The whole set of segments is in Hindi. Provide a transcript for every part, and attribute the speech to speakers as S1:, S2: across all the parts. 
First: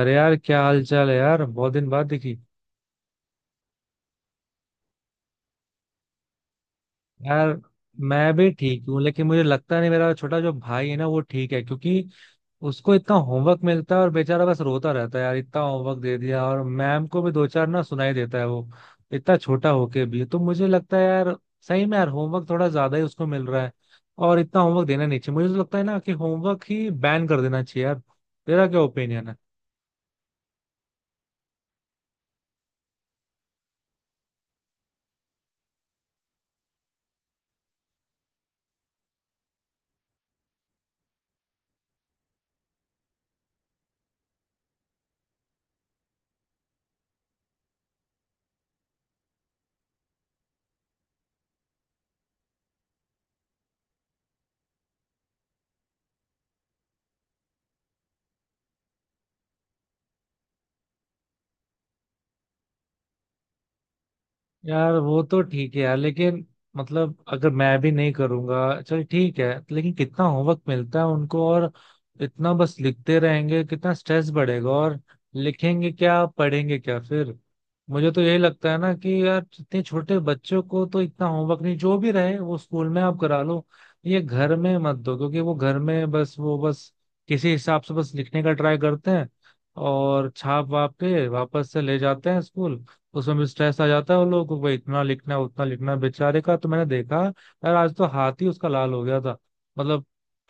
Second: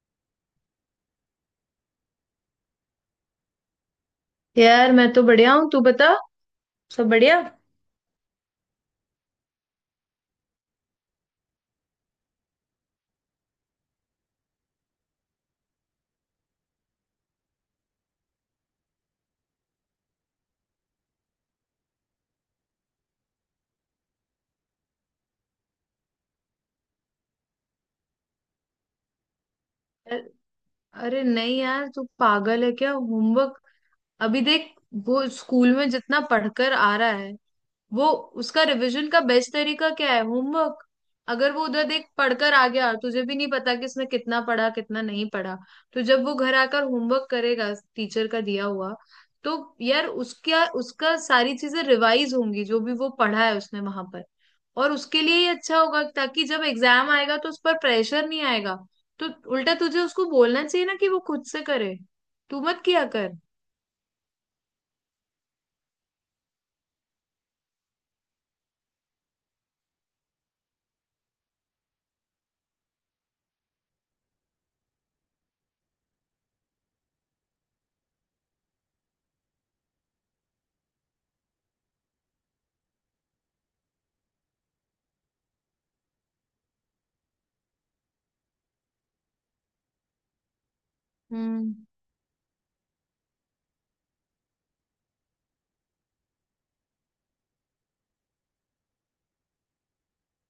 S1: अरे यार, क्या हाल चाल है यार? बहुत दिन बाद दिखी।
S2: यार, मैं तो बढ़िया हूँ। तू बता। सब बढ़िया।
S1: यार मैं भी ठीक हूँ, लेकिन मुझे लगता नहीं मेरा छोटा जो भाई है ना वो ठीक है, क्योंकि उसको इतना होमवर्क मिलता है और बेचारा बस रोता रहता है। यार इतना होमवर्क दे दिया, और मैम को भी दो चार ना सुनाई देता है वो, इतना छोटा होके भी। तो मुझे लगता है यार, सही में यार होमवर्क थोड़ा ज्यादा ही उसको मिल रहा है, और इतना होमवर्क देना नहीं चाहिए। मुझे तो लगता है ना कि होमवर्क ही बैन कर देना चाहिए यार। तेरा क्या ओपिनियन है?
S2: यार, अरे नहीं यार, तू पागल है क्या? होमवर्क? अभी देख, वो स्कूल में जितना पढ़कर आ रहा है, वो उसका रिवीजन का बेस्ट तरीका क्या है? होमवर्क। अगर वो उधर देख पढ़कर आ गया, तुझे भी नहीं पता कि इसने कितना पढ़ा, कितना नहीं पढ़ा। तो जब वो घर आकर होमवर्क करेगा, टीचर का दिया हुआ, तो यार उसका उसका सारी चीजें रिवाइज होंगी, जो भी वो पढ़ा है उसने वहां पर। और उसके लिए ही अच्छा होगा, ताकि जब एग्जाम आएगा तो उस पर प्रेशर नहीं आएगा। तो उल्टा तुझे उसको बोलना चाहिए ना, कि वो खुद से करे। तू मत किया कर।
S1: यार वो तो ठीक है यार, लेकिन मतलब अगर मैं भी नहीं करूंगा, चल ठीक है, लेकिन कितना होमवर्क मिलता है उनको, और इतना बस लिखते रहेंगे, कितना स्ट्रेस बढ़ेगा, और लिखेंगे क्या, पढ़ेंगे क्या फिर? मुझे तो यही लगता है ना कि यार इतने छोटे बच्चों को तो इतना होमवर्क नहीं, जो भी रहे वो स्कूल में आप करा लो, ये घर में मत दो। क्योंकि वो घर में बस, वो बस किसी हिसाब से बस लिखने का ट्राई करते हैं, और छाप वाप के वापस
S2: हम्म।
S1: से ले जाते हैं स्कूल। उसमें भी स्ट्रेस आ जाता है उन लोगों को, भाई इतना लिखना है उतना लिखना है। बेचारे का तो मैंने देखा यार, आज तो हाथ ही उसका लाल हो गया था। मतलब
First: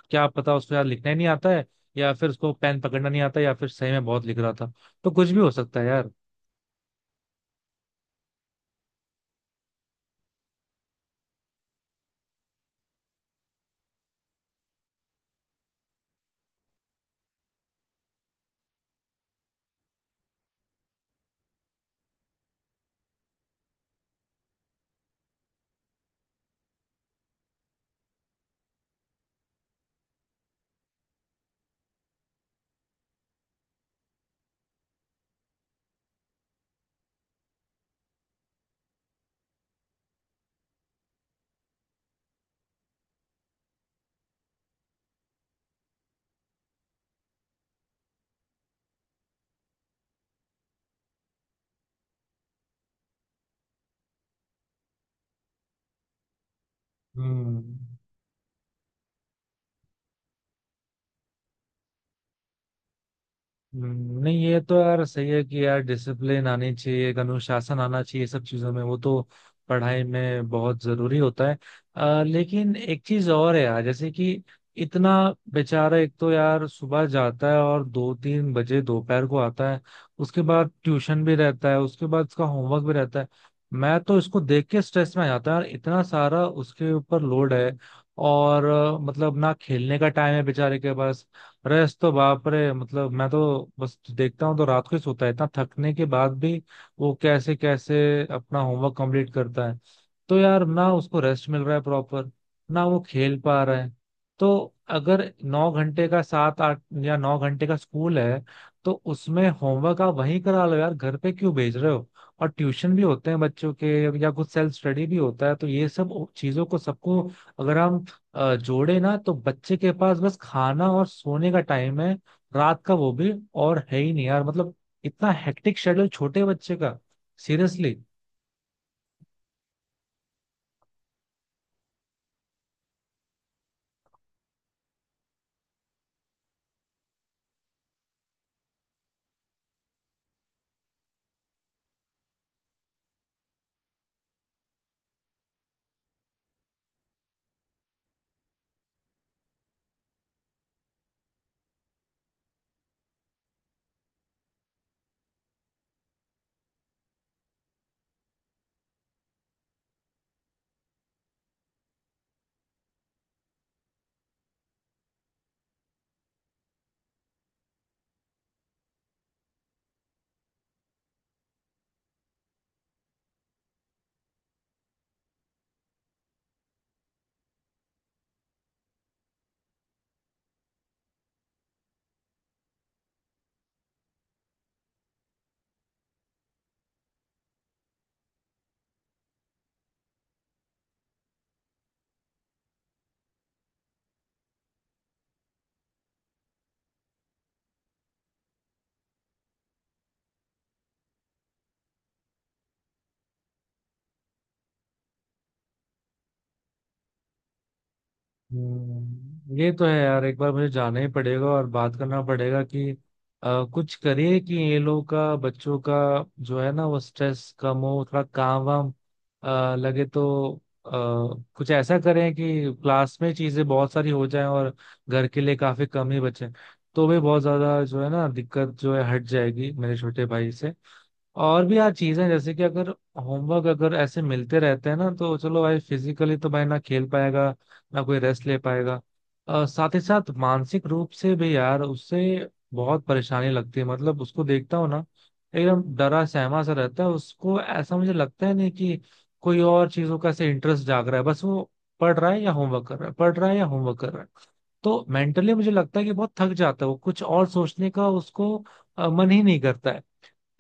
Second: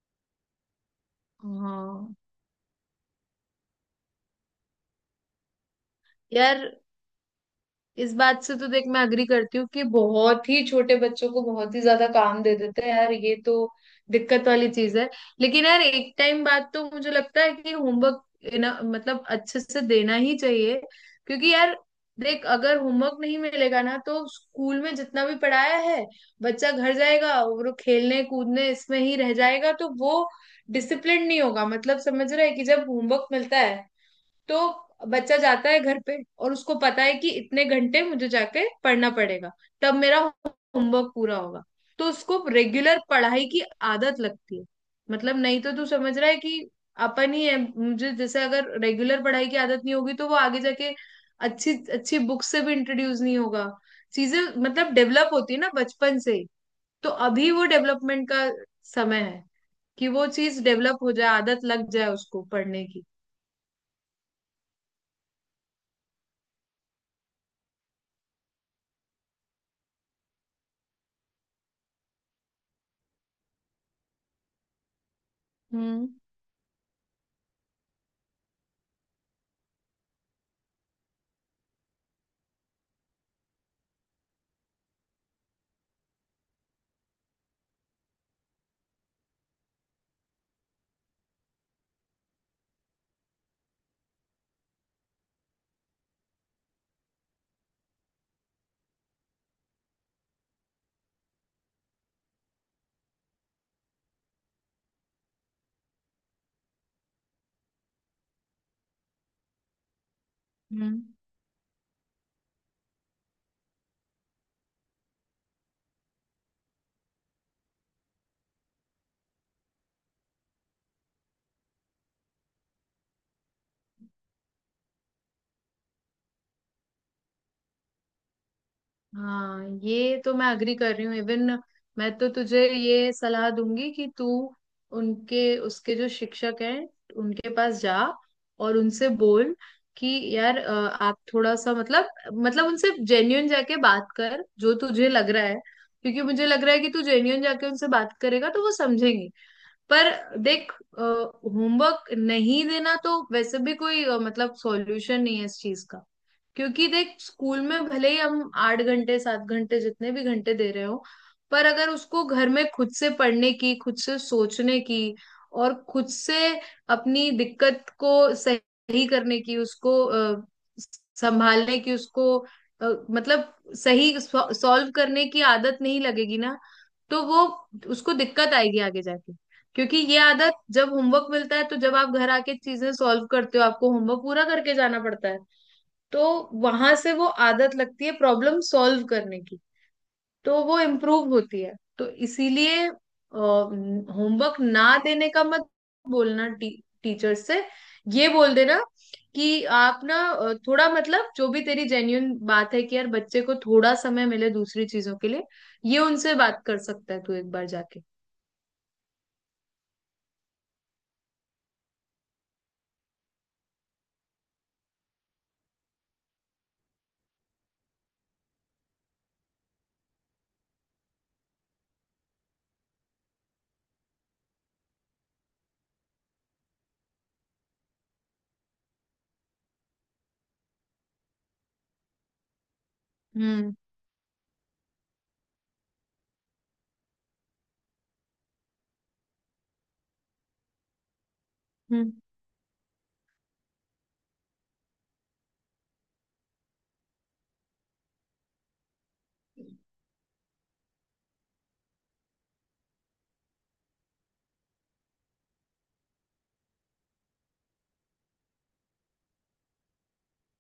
S1: क्या पता उसको यार लिखना ही नहीं आता है, या
S2: हाँ
S1: फिर उसको पेन पकड़ना नहीं आता, या फिर सही में बहुत लिख रहा था। तो कुछ भी हो सकता है यार।
S2: यार, इस बात से तो देख मैं अग्री करती हूँ कि बहुत ही छोटे बच्चों को बहुत ही ज्यादा काम दे देते हैं। यार, ये तो दिक्कत वाली चीज है। लेकिन यार एक टाइम बाद तो मुझे लगता है कि होमवर्क ना, मतलब अच्छे से देना ही चाहिए। क्योंकि यार, देख अगर होमवर्क नहीं मिलेगा ना, तो स्कूल में जितना भी पढ़ाया है, बच्चा घर जाएगा और वो खेलने कूदने इसमें ही रह जाएगा। तो वो डिसिप्लिन नहीं होगा। मतलब समझ रहा है कि जब होमवर्क मिलता है तो बच्चा जाता है घर पे, और उसको पता है कि इतने घंटे मुझे जाके पढ़ना पड़ेगा, तब मेरा होमवर्क पूरा होगा। तो उसको रेगुलर पढ़ाई की आदत लगती है। मतलब नहीं तो तू समझ रहा है कि अपन ही है मुझे, जैसे अगर रेगुलर पढ़ाई की आदत नहीं होगी तो वो आगे जाके अच्छी अच्छी बुक से भी इंट्रोड्यूस नहीं होगा। चीजें मतलब डेवलप होती है ना बचपन से ही। तो अभी वो
S1: हम्म।
S2: डेवलपमेंट का समय है कि वो चीज डेवलप हो जाए, आदत लग जाए उसको पढ़ने की।
S1: हम्म। नहीं, ये तो यार सही है कि यार डिसिप्लिन आनी चाहिए, एक अनुशासन आना चाहिए सब चीजों में, वो तो पढ़ाई में बहुत जरूरी होता है। लेकिन एक चीज और है यार, जैसे कि इतना बेचारा,
S2: हम्म।
S1: एक तो यार सुबह जाता है और दो तीन बजे दोपहर को आता है, उसके बाद ट्यूशन भी रहता है, उसके बाद उसका होमवर्क भी रहता है। मैं तो इसको देख के स्ट्रेस में आ जाता है यार, इतना सारा उसके ऊपर लोड है, और मतलब ना खेलने का टाइम है बेचारे के पास। रेस्ट तो बाप रे, मतलब मैं तो बस देखता हूँ तो रात को ही सोता है, इतना थकने के बाद भी वो कैसे कैसे अपना होमवर्क कंप्लीट करता है। तो यार ना उसको रेस्ट मिल रहा है प्रॉपर, ना वो खेल पा रहा है। तो अगर नौ घंटे का, सात आठ या नौ घंटे का स्कूल है, तो उसमें होमवर्क आप वहीं करा लो यार,
S2: हम्म।
S1: घर पे क्यों भेज रहे हो? और ट्यूशन भी होते हैं बच्चों के, या कुछ सेल्फ स्टडी भी होता है, तो ये सब चीजों को सबको अगर हम जोड़े ना, तो बच्चे के पास बस खाना और सोने का टाइम है रात का, वो भी और है ही नहीं यार। मतलब इतना हेक्टिक शेड्यूल छोटे बच्चे का, सीरियसली।
S2: हाँ, ये तो मैं अग्री कर रही हूँ। इवन मैं तो तुझे ये सलाह दूंगी कि तू उनके उसके जो शिक्षक हैं उनके पास जा, और उनसे बोल कि यार, आप थोड़ा सा मतलब उनसे जेन्यून जाके बात कर जो तुझे लग रहा है। क्योंकि मुझे लग रहा है कि तू जेन्यून जाके उनसे बात करेगा तो वो समझेंगे। पर देख, होमवर्क नहीं देना तो वैसे भी कोई मतलब सॉल्यूशन नहीं है इस चीज का। क्योंकि देख, स्कूल में भले ही हम आठ घंटे सात घंटे जितने भी घंटे दे रहे हो, पर अगर उसको घर में खुद से पढ़ने की, खुद से सोचने की, और खुद से अपनी दिक्कत को सही करने की, उसको संभालने की, उसको मतलब सही सॉल्व करने की आदत नहीं लगेगी ना, तो वो उसको दिक्कत आएगी आगे जाके। क्योंकि ये आदत, जब होमवर्क मिलता है, तो जब आप घर आके चीजें सॉल्व करते हो, आपको होमवर्क पूरा करके जाना पड़ता है, तो वहां से वो आदत लगती है प्रॉब्लम सॉल्व करने की। तो वो इम्प्रूव होती है। तो इसीलिए होमवर्क ना देने का मत बोलना। टीचर से ये बोल देना कि आप ना, थोड़ा मतलब, जो भी तेरी जेन्यून बात है कि यार बच्चे को थोड़ा समय मिले दूसरी चीजों के लिए, ये उनसे बात कर सकता है तू एक बार जाके।
S1: हम्म। ये तो है यार, एक बार मुझे जाना ही पड़ेगा और बात करना पड़ेगा कि अ, कुछ करिए कि ये लोग का बच्चों का जो है ना वो स्ट्रेस कम हो, थोड़ा काम वाम लगे तो अ, कुछ ऐसा करें कि क्लास में चीजें बहुत सारी हो जाएं, और घर के लिए काफी कम ही बचे, तो भी बहुत ज्यादा जो है ना दिक्कत जो है हट जाएगी मेरे छोटे भाई से। और भी यार चीजें, जैसे कि अगर होमवर्क
S2: हम्म।
S1: अगर ऐसे मिलते रहते हैं ना, तो चलो भाई फिजिकली तो भाई ना खेल पाएगा, ना कोई रेस्ट ले पाएगा। साथ ही साथ मानसिक रूप से भी यार
S2: हम्म।
S1: उससे बहुत परेशानी लगती है, मतलब उसको देखता हूँ ना, एकदम डरा सहमा सा रहता है, उसको ऐसा मुझे लगता है, नहीं कि कोई और चीजों का ऐसे इंटरेस्ट जाग रहा है, बस वो पढ़ रहा है या होमवर्क कर रहा है, पढ़ रहा है या होमवर्क कर रहा है। तो मेंटली मुझे लगता है कि बहुत थक जाता है वो, कुछ और सोचने का उसको मन ही नहीं करता है।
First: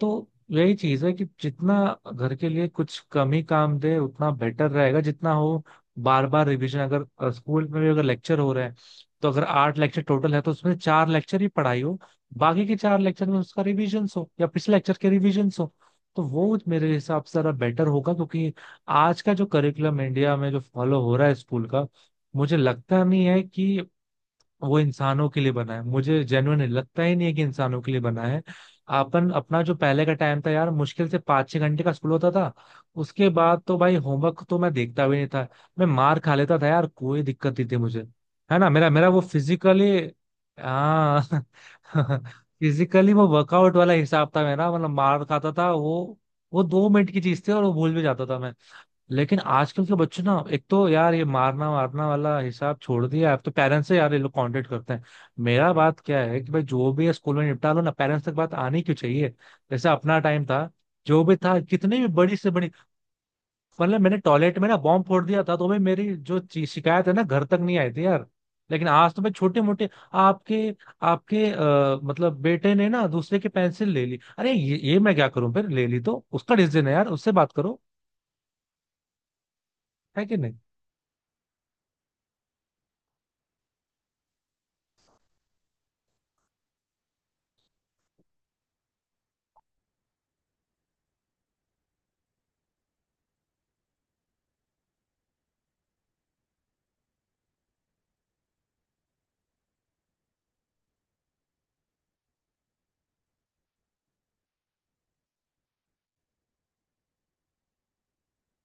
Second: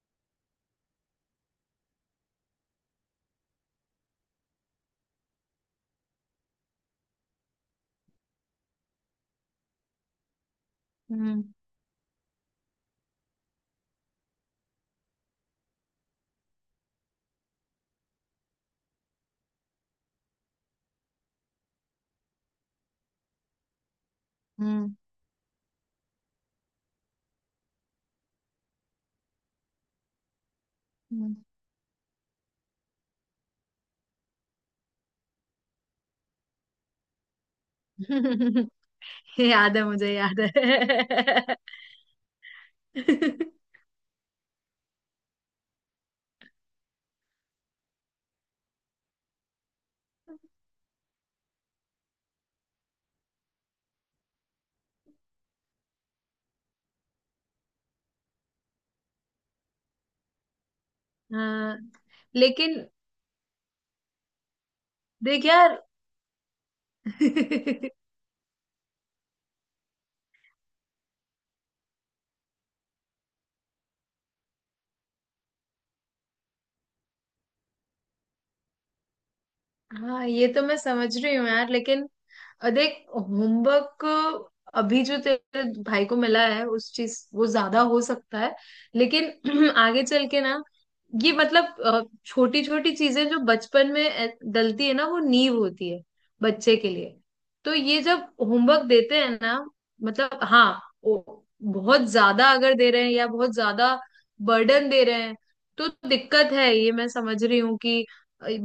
S1: तो यही चीज है कि जितना घर के लिए कुछ कम ही काम दे उतना बेटर रहेगा, जितना हो बार बार रिवीजन, अगर स्कूल में भी अगर लेक्चर हो रहे हैं तो अगर आठ लेक्चर टोटल है, तो उसमें चार लेक्चर
S2: हम्म।
S1: ही पढ़ाई हो, बाकी के चार लेक्चर में उसका रिवीजन हो या पिछले लेक्चर के रिवीजन हो। तो वो मेरे हिसाब से जरा बेटर होगा, क्योंकि आज का जो करिकुलम इंडिया में जो फॉलो हो रहा है स्कूल का, मुझे लगता नहीं है कि वो
S2: हम्म।
S1: इंसानों के लिए बना है, मुझे जेन्युइन लगता ही नहीं है कि इंसानों के लिए बना है। अपन अपना जो पहले का टाइम था यार, मुश्किल से
S2: हम्म।
S1: पाँच छह घंटे का स्कूल होता था। उसके बाद तो भाई होमवर्क तो मैं देखता भी नहीं था, मैं मार खा लेता था यार, कोई दिक्कत नहीं थी मुझे। है ना, मेरा मेरा वो
S2: याद है।
S1: फिजिकली,
S2: मुझे याद
S1: हाँ
S2: है।
S1: फिजिकली, वो वर्कआउट वाला हिसाब था मेरा, मतलब मार खाता था वो दो मिनट की चीज थी और वो भूल भी जाता था मैं। लेकिन आजकल के बच्चे ना, एक तो यार ये मारना मारना वाला हिसाब छोड़ दिया, अब तो पेरेंट्स से यार ये लोग कांटेक्ट करते हैं। मेरा बात क्या है कि भाई जो भी है स्कूल में निपटा लो ना, पेरेंट्स तक बात आनी क्यों चाहिए? जैसे अपना टाइम था, जो भी था,
S2: हाँ
S1: कितनी भी बड़ी से बड़ी,
S2: लेकिन
S1: मतलब मैंने टॉयलेट में ना बॉम्ब फोड़ दिया
S2: देख
S1: था, तो भाई
S2: यार।
S1: मेरी जो शिकायत है ना, घर तक नहीं आई थी यार। लेकिन आज तो मैं छोटे मोटे, आपके आपके आ, मतलब बेटे ने ना दूसरे की पेंसिल ले ली, अरे ये मैं क्या करूं, फिर ले ली तो उसका डिसीजन है यार, उससे बात करो। है
S2: हाँ,
S1: कि
S2: ये
S1: नहीं?
S2: तो मैं समझ रही हूँ यार, लेकिन देख होमवर्क अभी जो तेरे भाई को मिला है उस चीज, वो ज्यादा हो सकता है। लेकिन आगे चल के ना, ये मतलब छोटी छोटी चीजें जो बचपन में डलती है ना, वो नींव होती है बच्चे के लिए। तो ये जब होमवर्क देते हैं ना, मतलब हाँ, वो बहुत ज्यादा अगर दे रहे हैं या बहुत ज्यादा बर्डन दे रहे हैं, तो दिक्कत है, ये मैं समझ रही हूँ कि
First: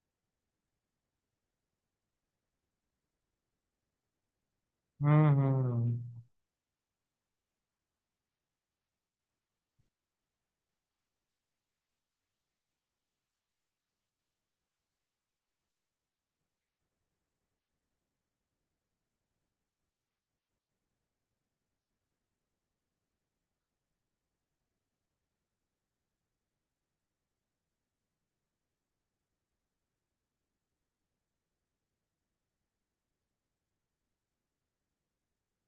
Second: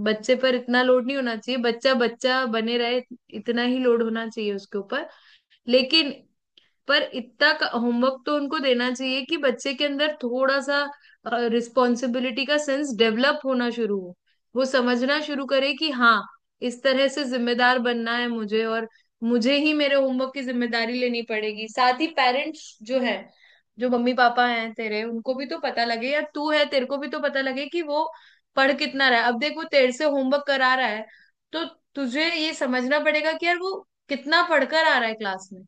S2: बच्चे पर इतना लोड नहीं होना चाहिए। बच्चा बच्चा बने रहे, इतना ही लोड होना चाहिए उसके ऊपर।
S1: हम्म, हम्म,
S2: लेकिन, पर इतना होमवर्क तो उनको देना चाहिए कि बच्चे के अंदर थोड़ा सा रिस्पॉन्सिबिलिटी का सेंस डेवलप होना शुरू हो। वो समझना शुरू करे कि हाँ, इस तरह से जिम्मेदार बनना है मुझे, और मुझे ही मेरे होमवर्क की जिम्मेदारी लेनी पड़ेगी। साथ ही पेरेंट्स जो है, जो मम्मी पापा हैं तेरे, उनको भी तो पता लगे, या तू है तेरे को भी तो पता लगे कि वो पढ़ कितना रहा है। अब देख, वो तेरे से होमवर्क करा रहा है, तो तुझे ये समझना पड़ेगा कि यार वो कितना पढ़कर आ रहा है क्लास में,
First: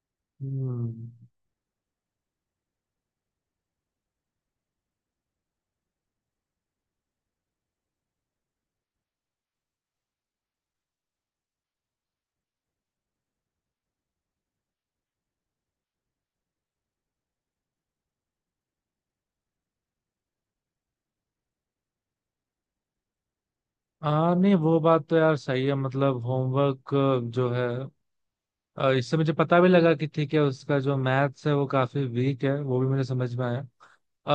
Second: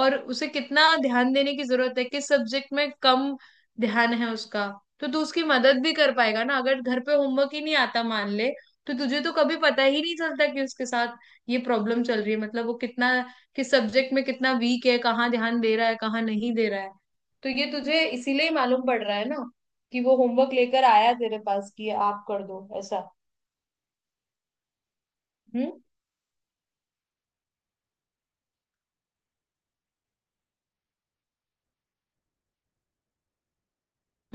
S2: और उसे कितना
S1: हम्म।
S2: ध्यान देने की जरूरत है, किस सब्जेक्ट में कम ध्यान है उसका। तो तू उसकी मदद भी कर पाएगा ना। अगर घर पे होमवर्क ही नहीं आता मान ले, तो तुझे तो कभी पता ही नहीं चलता कि उसके साथ ये प्रॉब्लम चल रही है, मतलब वो कितना, किस सब्जेक्ट में कितना वीक है, कहाँ ध्यान दे रहा है कहाँ नहीं दे रहा है। तो ये तुझे इसीलिए ही मालूम पड़ रहा है ना, कि वो होमवर्क लेकर आया तेरे पास कि ये आप कर दो ऐसा।
S1: हाँ नहीं, वो बात तो यार सही
S2: हम्म।
S1: है, मतलब होमवर्क जो है, इससे मुझे पता भी लगा कि ठीक है, उसका जो मैथ्स है वो काफी वीक है, वो भी मुझे समझ में आया।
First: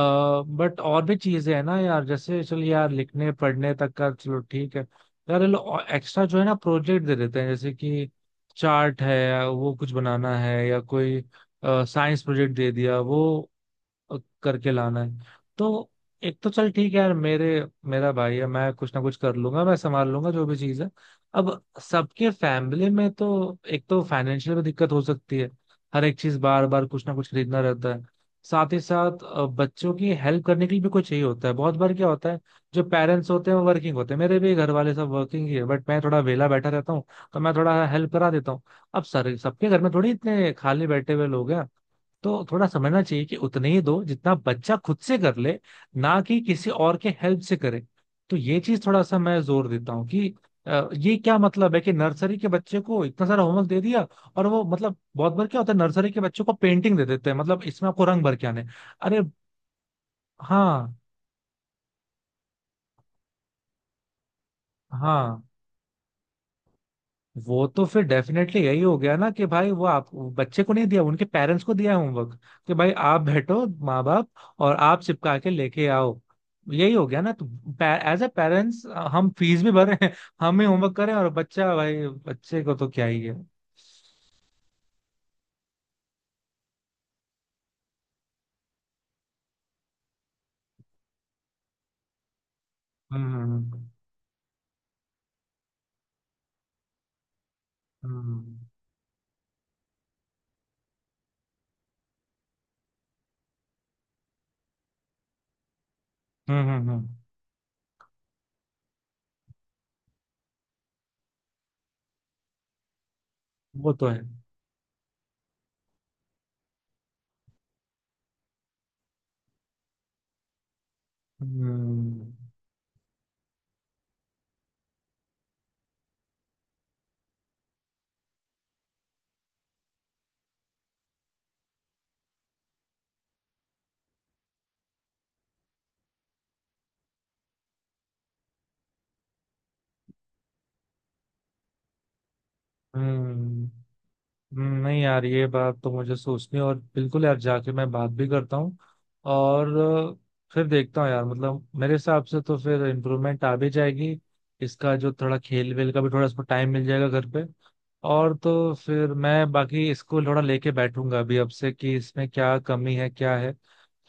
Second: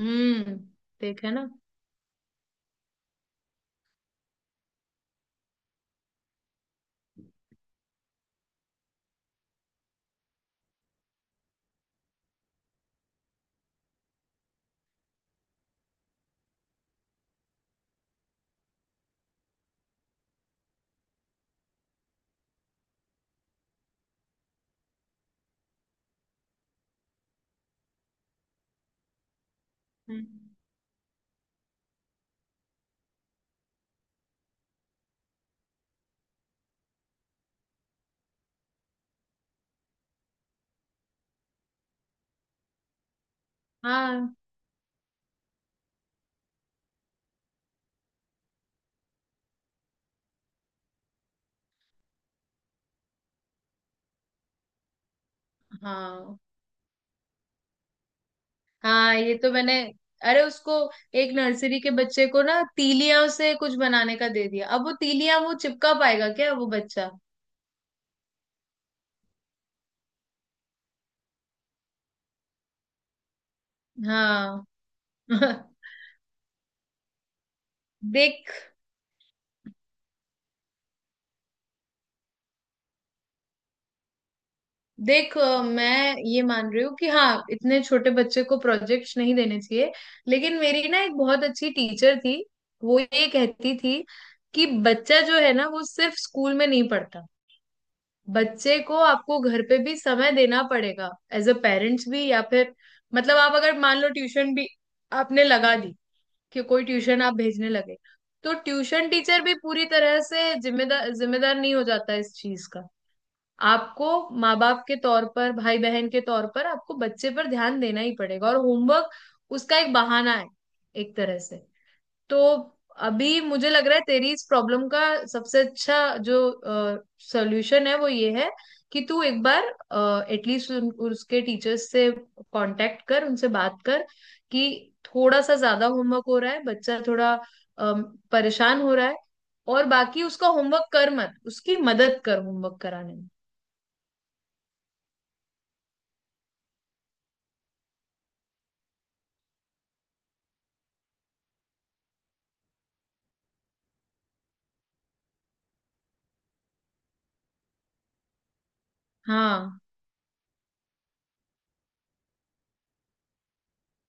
S2: हम्म।
S1: और भी
S2: देखा ना।
S1: चीजें है ना यार, जैसे चलो यार लिखने पढ़ने तक का चलो ठीक है। यार ये लोग एक्स्ट्रा जो है ना प्रोजेक्ट दे देते हैं, जैसे कि चार्ट है वो कुछ बनाना है, या कोई साइंस प्रोजेक्ट दे दिया, वो करके लाना है। तो एक तो चल ठीक है यार, मेरे मेरा भाई है, मैं कुछ ना कुछ कर लूंगा, मैं संभाल लूंगा जो भी चीज है। अब सबके फैमिली में तो एक तो फाइनेंशियल में दिक्कत हो सकती है, हर एक चीज बार बार कुछ ना कुछ खरीदना रहता है। साथ ही साथ बच्चों की हेल्प
S2: हम्म।
S1: करने के लिए भी कुछ चाहिए होता है, बहुत बार क्या होता है जो पेरेंट्स होते हैं वो वर्किंग होते हैं, मेरे भी घर वाले सब वर्किंग ही है, बट मैं थोड़ा वेला बैठा रहता हूँ, तो मैं थोड़ा हेल्प करा देता हूँ। अब सर सबके घर में थोड़ी इतने खाली बैठे हुए लोग हैं, तो थोड़ा समझना चाहिए कि उतने ही दो जितना
S2: हाँ।
S1: बच्चा खुद से कर ले, ना कि किसी और के हेल्प से करे। तो ये चीज थोड़ा सा मैं जोर देता हूँ कि ये क्या मतलब है कि नर्सरी के बच्चे को इतना सारा होमवर्क दे दिया, और वो, मतलब बहुत बार क्या होता है नर्सरी के
S2: हाँ।
S1: बच्चों को पेंटिंग दे देते हैं, मतलब इसमें आपको रंग भर के आने।
S2: हाँ,
S1: अरे।
S2: ये तो मैंने। अरे उसको,
S1: हाँ,
S2: एक नर्सरी के बच्चे को ना, तीलियां से कुछ बनाने का दे दिया, अब वो तीलियां
S1: हाँ,
S2: वो चिपका पाएगा क्या वो बच्चा?
S1: वो तो फिर डेफिनेटली यही हो गया ना कि भाई वो आप, वो बच्चे को नहीं दिया, उनके पेरेंट्स को दिया है होमवर्क, कि भाई आप बैठो माँ बाप,
S2: हाँ।
S1: और आप चिपका के लेके आओ। यही हो गया ना, तो एज ए
S2: देख।
S1: पेरेंट्स हम फीस भी भर रहे हैं, हम ही होमवर्क करें, और बच्चा, भाई बच्चे को तो क्या ही है।
S2: देख, मैं ये मान रही हूँ कि हाँ, इतने छोटे बच्चे को प्रोजेक्ट्स नहीं देने चाहिए। लेकिन मेरी ना एक बहुत अच्छी टीचर थी। वो ये कहती
S1: हम्म,
S2: थी कि बच्चा जो है ना वो सिर्फ स्कूल में नहीं पढ़ता।
S1: हम्म,
S2: बच्चे को आपको घर पे भी समय देना पड़ेगा एज अ पेरेंट्स भी, या फिर मतलब आप अगर मान लो ट्यूशन भी आपने लगा दी,
S1: हम्म,
S2: कि
S1: हम्म,
S2: कोई
S1: हम्म।
S2: ट्यूशन आप भेजने लगे, तो ट्यूशन टीचर भी पूरी तरह से जिम्मेदार जिम्मेदार नहीं हो जाता इस चीज का।
S1: वो तो
S2: आपको
S1: है।
S2: माँ बाप के तौर पर, भाई बहन के तौर पर, आपको बच्चे पर ध्यान देना ही पड़ेगा, और होमवर्क उसका एक बहाना है एक तरह से।
S1: हम्म,
S2: तो अभी मुझे लग रहा है तेरी इस प्रॉब्लम का सबसे अच्छा जो सॉल्यूशन है वो ये है कि तू एक बार एटलीस्ट उसके टीचर्स से कांटेक्ट कर, उनसे बात कर कि थोड़ा सा ज्यादा होमवर्क हो रहा है, बच्चा थोड़ा अम, परेशान हो रहा है, और बाकी उसका होमवर्क कर मत, उसकी मदद कर होमवर्क कराने में।
S1: हम्म, हम्म। नहीं यार, ये बात तो मुझे सोचनी, और बिल्कुल यार जाके मैं बात भी करता हूँ, और फिर देखता हूँ यार। मतलब मेरे हिसाब से तो फिर इम्प्रूवमेंट आ भी जाएगी इसका, जो थोड़ा खेल वेल का भी थोड़ा इसको टाइम मिल जाएगा घर पे। और तो फिर मैं
S2: हाँ।
S1: बाकी इसको थोड़ा लेके बैठूंगा अभी अब से, कि इसमें क्या कमी है क्या है,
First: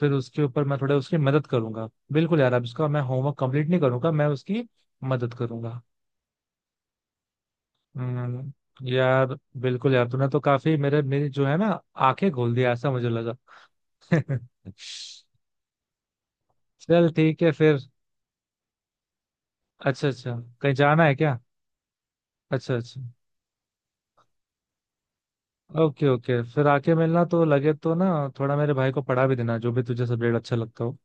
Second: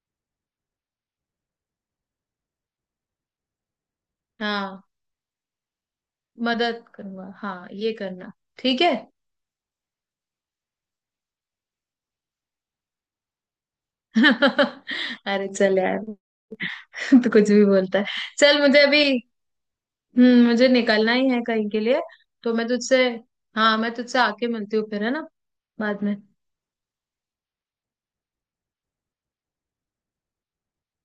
S1: फिर उसके ऊपर मैं थोड़ा उसकी मदद करूंगा। बिल्कुल यार, अब इसका मैं होमवर्क कंप्लीट नहीं करूंगा, मैं उसकी
S2: हाँ।
S1: मदद करूंगा।
S2: मदद करूंगा, हाँ ये करना। ठीक है।
S1: यार, बिल्कुल यार, तूने तो काफी मेरे मेरी जो है ना आंखें खोल दिया, ऐसा मुझे लगा।
S2: अरे चल यार।
S1: चल
S2: तो
S1: ठीक
S2: कुछ
S1: है
S2: भी
S1: फिर।
S2: बोलता है। चल, मुझे अभी,
S1: अच्छा, अच्छा।
S2: हम्म, मुझे
S1: कहीं जाना
S2: निकलना
S1: है
S2: ही
S1: क्या?
S2: है कहीं के लिए, तो मैं
S1: अच्छा, अच्छा।
S2: तुझसे, हाँ मैं तुझसे आके मिलती हूँ फिर, है ना? बाद
S1: ओके,
S2: में।
S1: ओके, फिर आके मिलना तो, लगे तो ना थोड़ा मेरे भाई को पढ़ा भी देना, जो भी तुझे सब्जेक्ट अच्छा लगता हो।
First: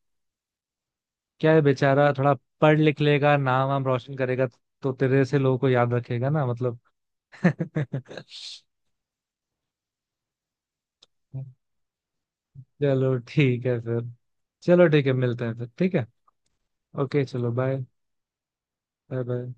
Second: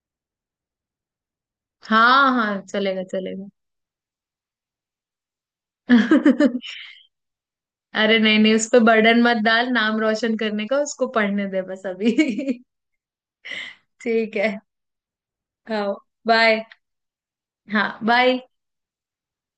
S1: क्या है बेचारा,
S2: हाँ।
S1: थोड़ा
S2: हाँ,
S1: पढ़ लिख
S2: चलेगा
S1: लेगा,
S2: चलेगा।
S1: नाम वाम रोशन करेगा, तो तेरे से लोगों को याद रखेगा ना, मतलब।
S2: अरे नहीं नहीं, उस पर बर्डन मत डाल नाम रोशन करने का, उसको पढ़ने दे बस अभी।
S1: चलो ठीक है फिर।
S2: ठीक है।
S1: चलो ठीक है, मिलते हैं फिर, ठीक
S2: हाँ,
S1: है।
S2: बाय।
S1: ओके चलो, बाय।
S2: हाँ, बाय।
S1: Bye bye.